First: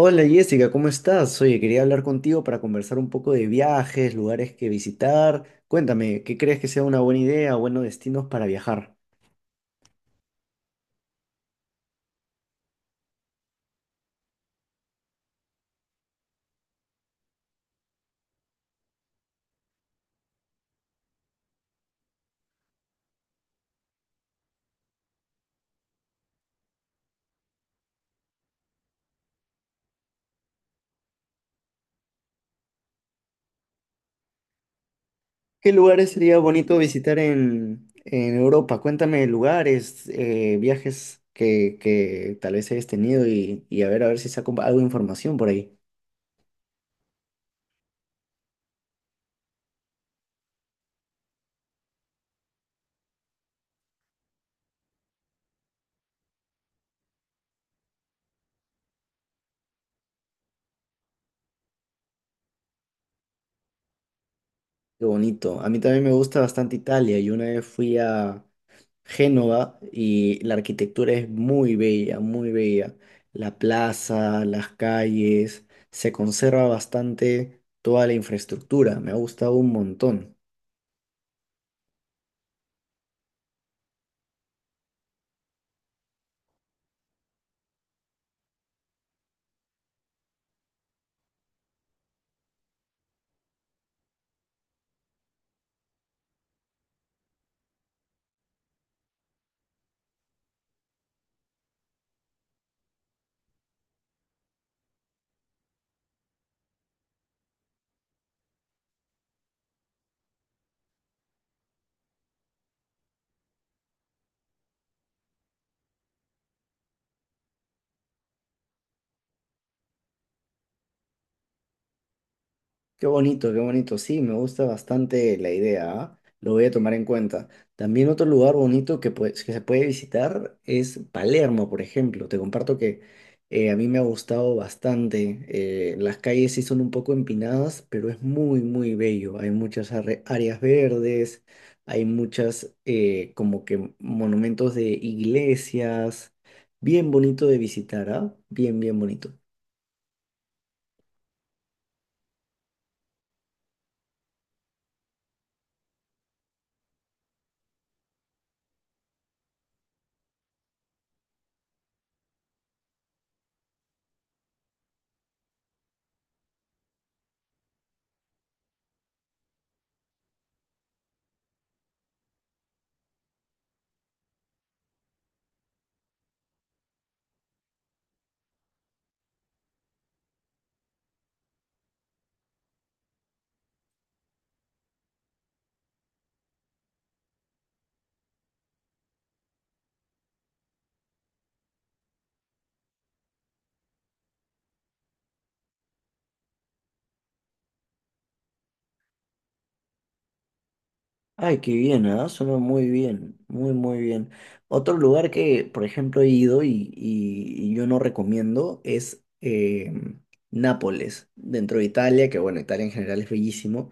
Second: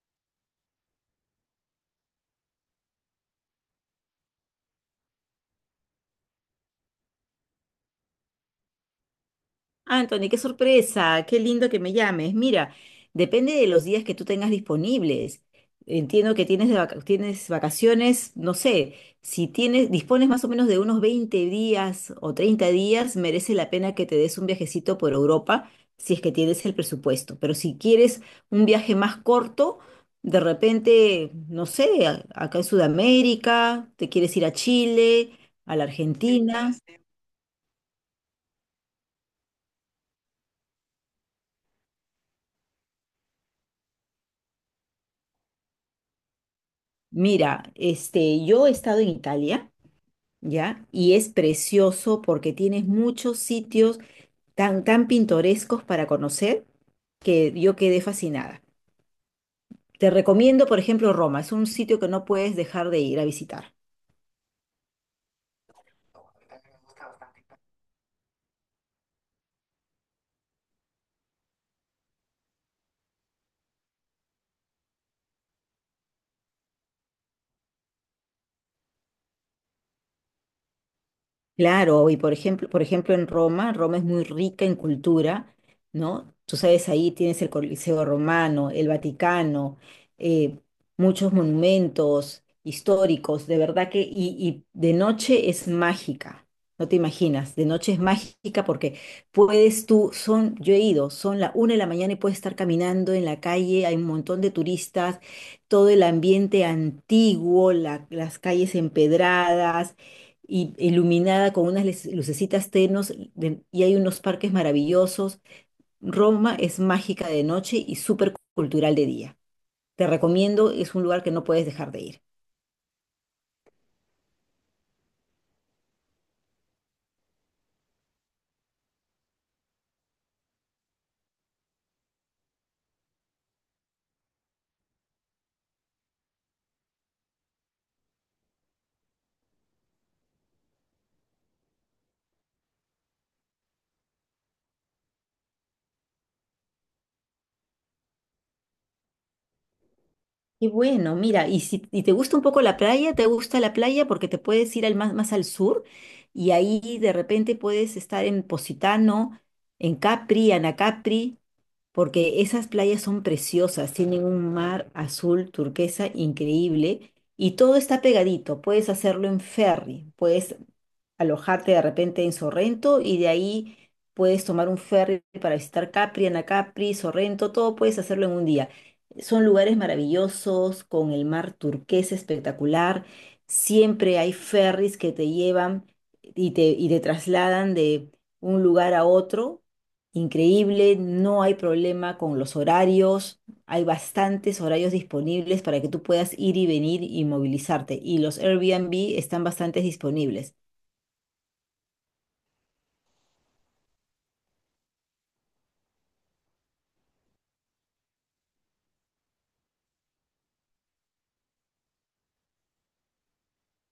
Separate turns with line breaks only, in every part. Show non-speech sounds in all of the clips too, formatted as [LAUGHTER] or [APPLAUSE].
Hola Jessica, ¿cómo estás? Oye, quería hablar contigo para conversar un poco de viajes, lugares que visitar. Cuéntame, ¿qué crees que sea una buena idea o buenos destinos para viajar?
Anthony, qué sorpresa, qué lindo que me llames. Mira, depende de los días que tú tengas disponibles. Entiendo que tienes, tienes vacaciones, no sé, si tienes, dispones más o menos de unos 20 días o 30 días, merece la pena que te des un viajecito por Europa si es que tienes el presupuesto. Pero si quieres un viaje más corto, de repente, no sé, acá en Sudamérica, te quieres ir a Chile,
¿Qué
a la
lugares sería
Argentina.
bonito visitar en Europa? Cuéntame lugares, viajes que tal vez hayas tenido y a ver si saco algo de información por ahí.
Mira, este, yo he estado en Italia. ¿Ya? Y es precioso porque tienes muchos sitios tan, tan pintorescos para conocer que yo quedé fascinada. Te recomiendo, por ejemplo, Roma. Es un sitio que no puedes dejar de ir a visitar.
Qué bonito. A mí también me gusta bastante Italia. Yo una vez fui a Génova, y la arquitectura es muy bella, muy bella. La plaza, las calles, se conserva bastante toda la infraestructura, me ha gustado un montón.
Claro, y por ejemplo en Roma. Roma es muy rica en cultura, ¿no? Tú sabes, ahí tienes el Coliseo Romano, el Vaticano, eh, muchos monumentos históricos, de verdad que, y de noche es mágica, no te imaginas, de noche es mágica porque puedes tú, son, yo he ido, son la una de la mañana y puedes estar caminando en la calle, hay un montón de turistas, todo el ambiente antiguo, las calles empedradas y iluminada con unas lucecitas tenos y hay unos parques maravillosos. Roma es mágica de noche y súper cultural de día. Te recomiendo, es un lugar que no puedes dejar de ir.
Qué bonito, qué bonito. Sí, me gusta bastante la idea, ¿ah? Lo voy a tomar en cuenta. También otro lugar bonito que, pues, que se puede visitar es Palermo, por ejemplo. Te comparto que a mí me ha gustado bastante. Las calles sí son un poco empinadas, pero es muy, muy bello. Hay muchas áreas verdes, hay muchas como que monumentos de iglesias. Bien bonito de visitar, ¿ah? Bien, bien bonito.
Y bueno, mira, y si y te gusta un poco la playa, te gusta la playa porque te puedes ir más al sur y ahí de repente puedes estar en Positano, en Capri, Anacapri, porque esas playas son preciosas, tienen un mar azul turquesa increíble y todo está pegadito. Puedes hacerlo en ferry, puedes alojarte de repente en Sorrento y de ahí puedes tomar un ferry para visitar Capri, Anacapri, Sorrento, todo puedes hacerlo en un día. Son lugares maravillosos, con el mar turquesa espectacular. Siempre hay ferries que te llevan y te trasladan de un lugar a otro. Increíble, no hay problema con los horarios, hay bastantes horarios disponibles para que tú puedas ir y venir y movilizarte y los Airbnb están bastante disponibles.
Ay, qué bien, ¿ah? Suena muy bien, muy, muy bien. Otro lugar que, por ejemplo, he ido y yo no recomiendo es Nápoles, dentro de Italia, que bueno, Italia en general es bellísimo.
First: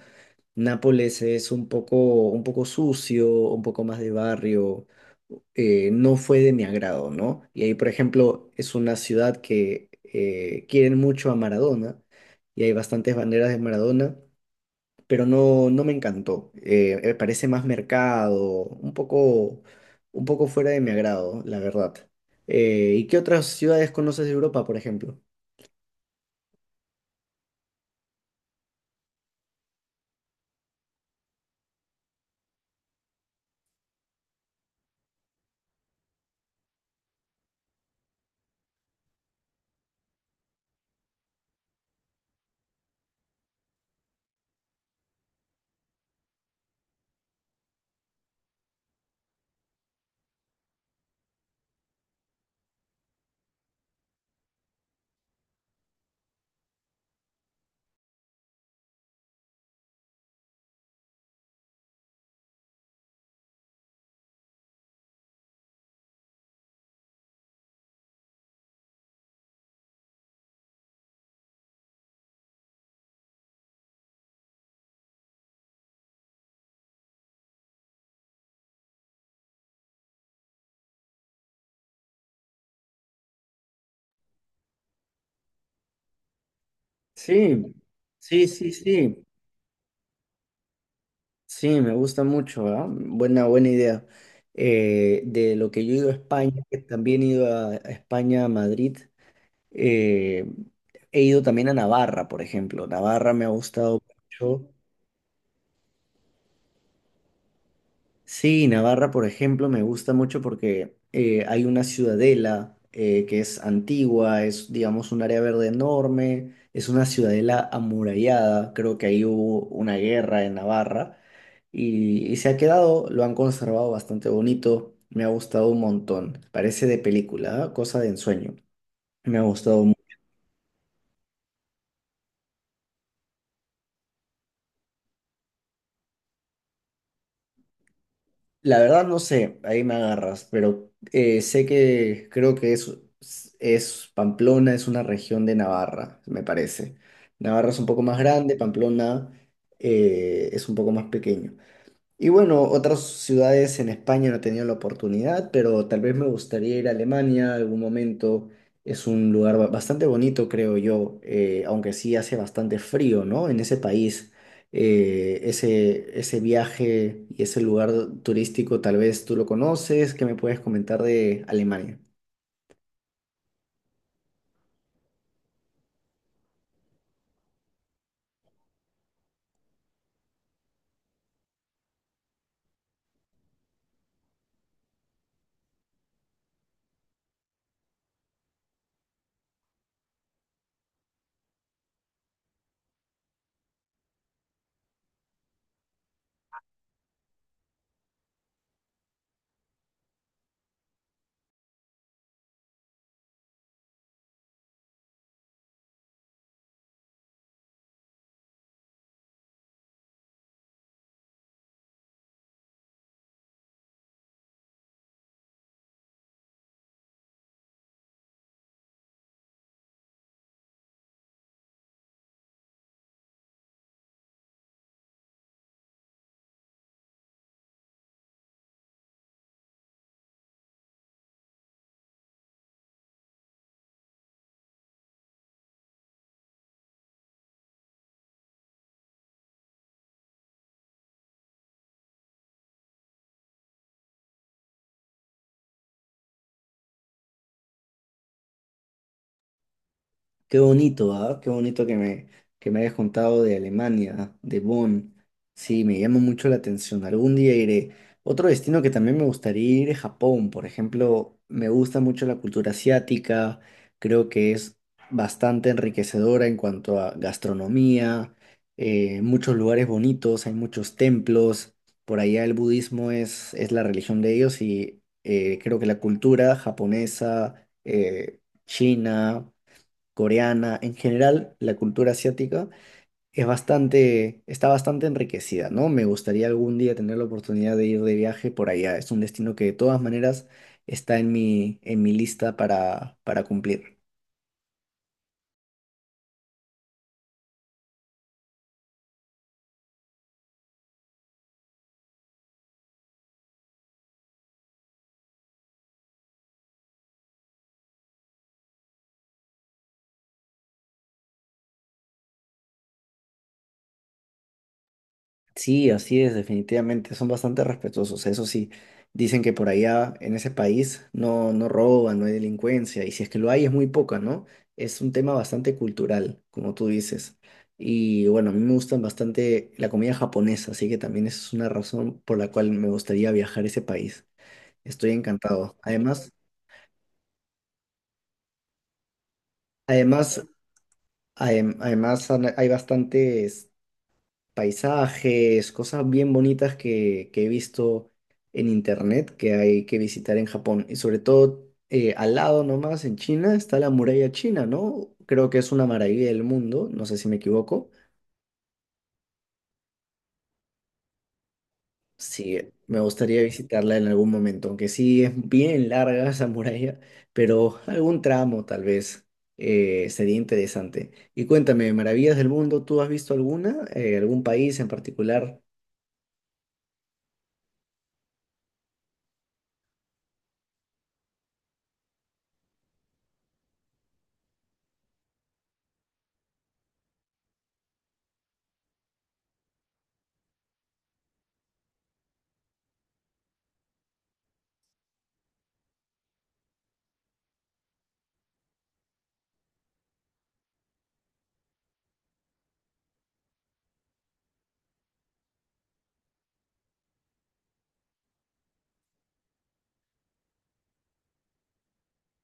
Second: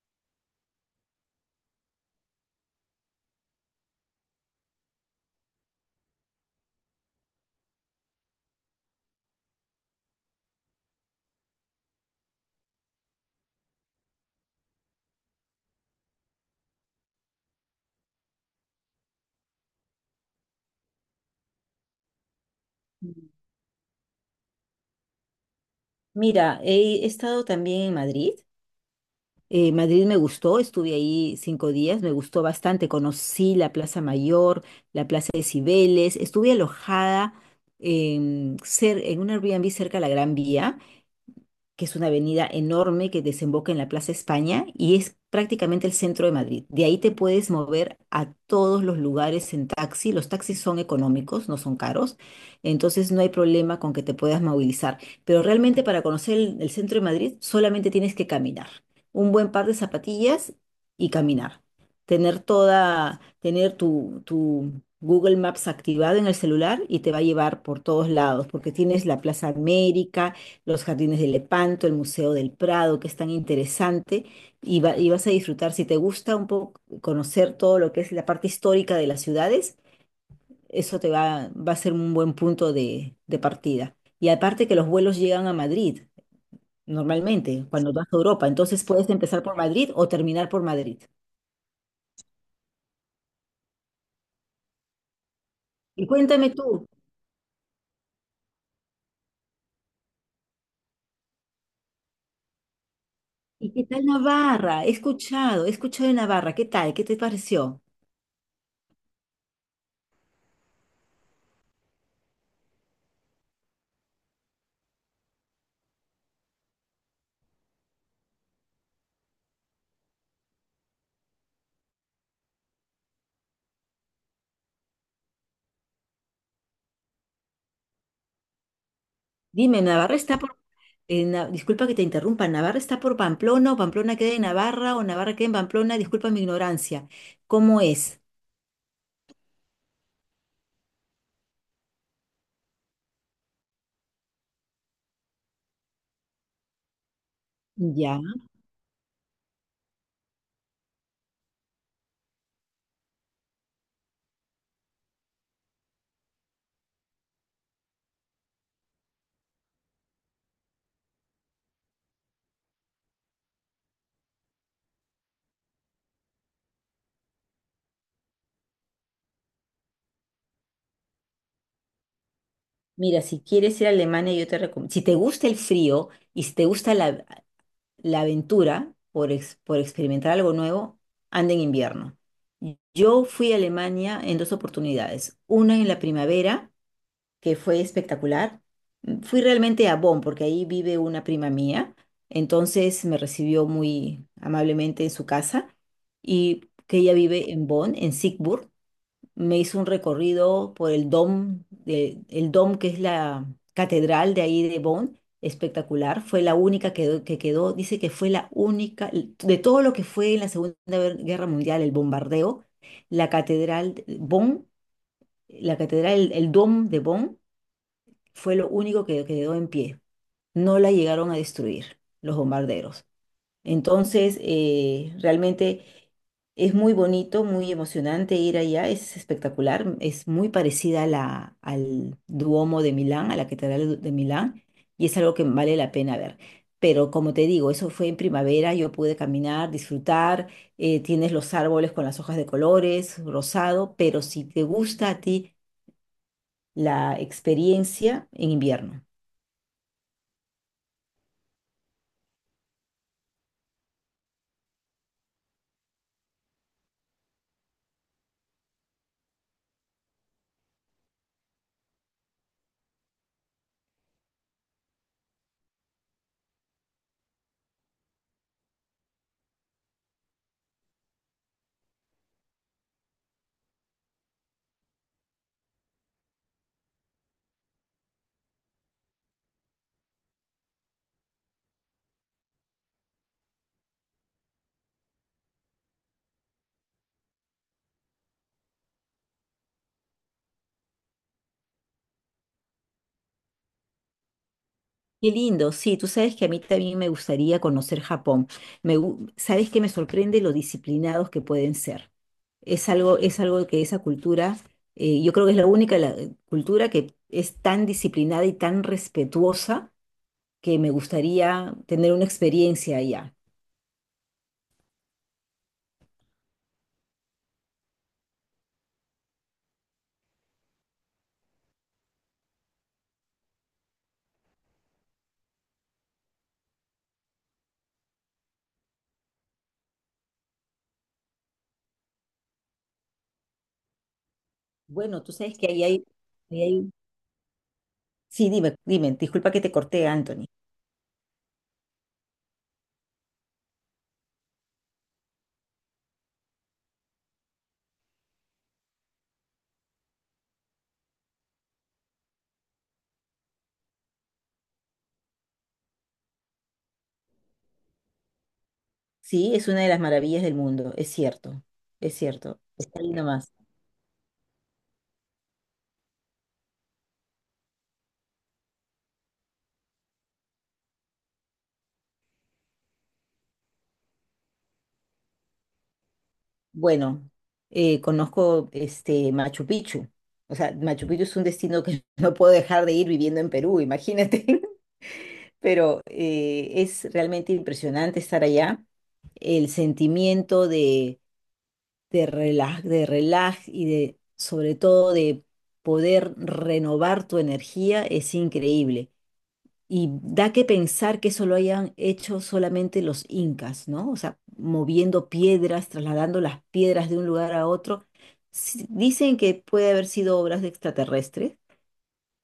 Nápoles es un poco sucio, un poco más de barrio, no fue de mi agrado, ¿no? Y ahí, por ejemplo, es una ciudad que quieren mucho a Maradona y hay bastantes banderas de Maradona, pero no, no me encantó. Me parece más mercado, un poco, un poco fuera de mi agrado, la verdad. ¿Y qué otras ciudades conoces de Europa, por ejemplo?
Mira, he estado también en Madrid. Madrid me gustó, estuve ahí 5 días, me gustó bastante. Conocí la Plaza Mayor, la Plaza de Cibeles, estuve alojada en, en un Airbnb cerca de la Gran Vía, que es una avenida enorme que desemboca en la Plaza España y es prácticamente el centro de Madrid. De ahí te puedes mover a todos los lugares en taxi. Los taxis son económicos, no son caros, entonces no hay problema con que te puedas movilizar. Pero realmente para conocer el centro de Madrid solamente tienes que caminar. Un buen par de zapatillas y caminar. Tener toda, tener tu, tu Google Maps activado en el celular y te va a llevar por todos lados, porque tienes la Plaza América, los jardines de Lepanto, el Museo del Prado, que es tan interesante, y, y vas a disfrutar, si te gusta un poco conocer todo lo que es la parte histórica de las ciudades, eso te va, va a ser un buen punto de partida. Y aparte que los vuelos llegan a Madrid,
Sí,
normalmente, cuando vas a
sí,
Europa,
sí,
entonces puedes
sí.
empezar por Madrid o terminar por Madrid.
Sí, me gusta mucho, ¿ah? Buena, buena idea. De lo que yo he
Y
ido a
cuéntame
España, que
tú,
también he ido a España, a Madrid, eh, he ido también a Navarra, por ejemplo. Navarra me ha
¿y qué
gustado
tal
mucho.
Navarra? He escuchado de Navarra, ¿qué tal? ¿Qué te pareció?
Sí, Navarra, por ejemplo, me gusta mucho porque hay una ciudadela que es antigua, es, digamos, un área verde enorme, es una ciudadela amurallada, creo que ahí hubo una guerra en Navarra y se ha quedado, lo han conservado bastante bonito, me ha gustado un montón, parece de película, ¿ah? Cosa de ensueño, me ha
Dime,
gustado.
Navarra está por… Disculpa que te interrumpa, ¿Navarra está por Pamplona o Pamplona queda en Navarra o Navarra queda en Pamplona? Disculpa mi ignorancia. ¿Cómo es?
La verdad no sé, ahí me agarras, pero sé que creo que es Pamplona, es una región de Navarra, me parece. Navarra es un poco más
Ya.
grande, Pamplona es un poco más pequeño. Y bueno, otras ciudades en España no he tenido la oportunidad, pero tal vez me gustaría ir a Alemania algún momento. Es un lugar bastante bonito, creo yo, aunque sí hace bastante frío, ¿no? En ese país, ese viaje y ese lugar turístico, tal vez tú lo conoces. ¿Qué me puedes comentar de Alemania?
Mira, si quieres ir a Alemania, yo te recomiendo. Si te gusta el frío y si te gusta la aventura por, por experimentar algo nuevo, anda en invierno. Yo fui a Alemania en dos oportunidades. Una en la primavera que fue espectacular. Fui realmente a Bonn, porque ahí vive una prima mía, entonces me recibió muy amablemente en su casa y que ella vive en Bonn, en Siegburg. Me hizo un recorrido por el Dom, el Dom que es la catedral de ahí de Bonn, espectacular. Fue la única que quedó, dice que fue la única, de todo lo que fue en la Segunda Guerra Mundial, el bombardeo, la catedral de Bonn, la catedral, el Dom de Bonn fue lo único que quedó en pie. No la llegaron a destruir los bombarderos. Entonces, realmente es muy bonito, muy emocionante ir allá, es espectacular, es muy parecida a al Duomo de Milán, a la Catedral de Milán, y es algo que vale la pena ver. Pero como te digo, eso fue en primavera, yo pude caminar, disfrutar, tienes los árboles con las hojas de colores, rosado, pero si te gusta a ti la experiencia en invierno.
Qué bonito, ¿ah? Qué bonito que me hayas contado de Alemania, de Bonn. Sí, me llama mucho la atención. Algún día iré. Otro destino que también me gustaría ir es Japón. Por ejemplo, me gusta mucho la cultura asiática. Creo que es bastante enriquecedora en cuanto a gastronomía, muchos lugares bonitos, hay muchos templos. Por allá el budismo es la religión de ellos y creo que la cultura japonesa, china, coreana, en general la cultura asiática es bastante, está bastante enriquecida, ¿no? Me gustaría algún día tener la oportunidad de ir de viaje por allá. Es un destino que de todas maneras está en mi lista para cumplir.
Qué lindo, sí, tú sabes que a mí también me gustaría conocer Japón. Sabes que me sorprende lo disciplinados que pueden ser. Es algo que esa cultura, yo creo que es la única cultura que es tan disciplinada y tan respetuosa que me gustaría tener una experiencia allá.
Sí, así es, definitivamente. Son bastante respetuosos. Eso sí, dicen que por allá, en ese país, no, no roban, no hay delincuencia. Y si es que lo hay, es muy poca, ¿no? Es un tema bastante cultural, como tú dices. Y bueno, a mí me gustan bastante la comida japonesa, así que también esa es una razón por la cual me gustaría viajar a ese país. Estoy
Bueno, tú sabes que
encantado.
ahí hay,
Además,
ahí hay- Sí, dime, dime, disculpa que te corté, Anthony.
además, hay bastantes paisajes, cosas bien bonitas que he visto en internet que hay que visitar en Japón. Y sobre todo, al lado nomás, en China, está la muralla china, ¿no? Creo que es una maravilla del mundo, no sé si me equivoco.
Sí, es una de las maravillas del mundo, es cierto, es
Sí,
cierto.
me
Está ahí
gustaría
nomás.
visitarla en algún momento, aunque sí es bien larga [LAUGHS] esa muralla, pero algún tramo tal vez sería interesante. Y cuéntame, maravillas del mundo, ¿tú has visto alguna? ¿Algún país en particular?
Bueno, conozco este Machu Picchu. O sea, Machu Picchu es un destino que [LAUGHS] no puedo dejar de ir viviendo en Perú, imagínate. [LAUGHS] Pero es realmente impresionante estar allá. El sentimiento de, de relaj y de, sobre todo, de poder renovar tu energía es increíble. Y da que pensar que eso lo hayan hecho solamente los incas, ¿no? O sea, moviendo piedras, trasladando las piedras de un lugar a otro. Sí, dicen que puede haber sido obras de extraterrestres,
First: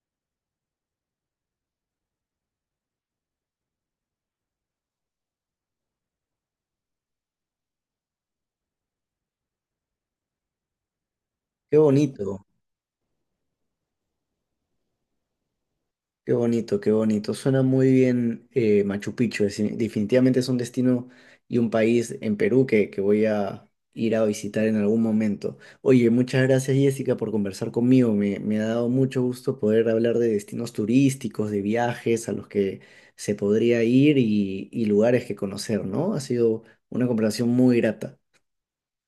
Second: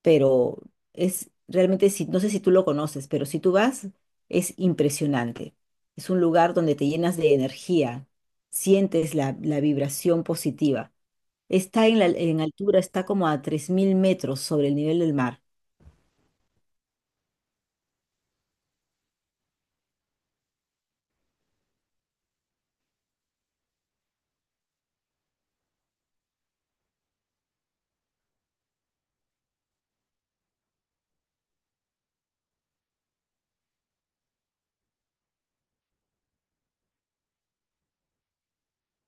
pero es realmente, si, no sé si tú lo conoces, pero si tú vas, es impresionante. Es un lugar donde te llenas de energía, sientes la vibración positiva.
Qué
Está en en
bonito.
altura, está como a 3000 metros sobre el nivel del mar.
Qué bonito, qué bonito. Suena muy bien, Machu Picchu. Definitivamente es un destino y un país en Perú que voy a ir a visitar en algún momento. Oye, muchas gracias Jessica por conversar conmigo. Me ha dado mucho gusto poder hablar de destinos turísticos, de viajes a los que se podría ir y lugares que conocer, ¿no? Ha sido una conversación muy grata.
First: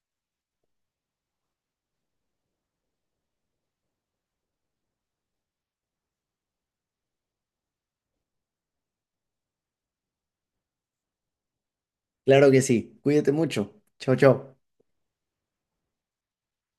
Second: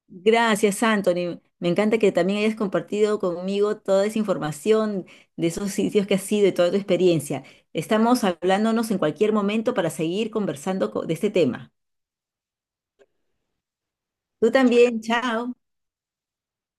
Gracias, Anthony. Me encanta que también hayas compartido conmigo toda esa información de esos sitios que has ido y toda tu experiencia. Estamos hablándonos en cualquier momento para seguir conversando de este tema.
Claro que sí. Cuídate mucho. Chao,
Tú
chao.
también, chao.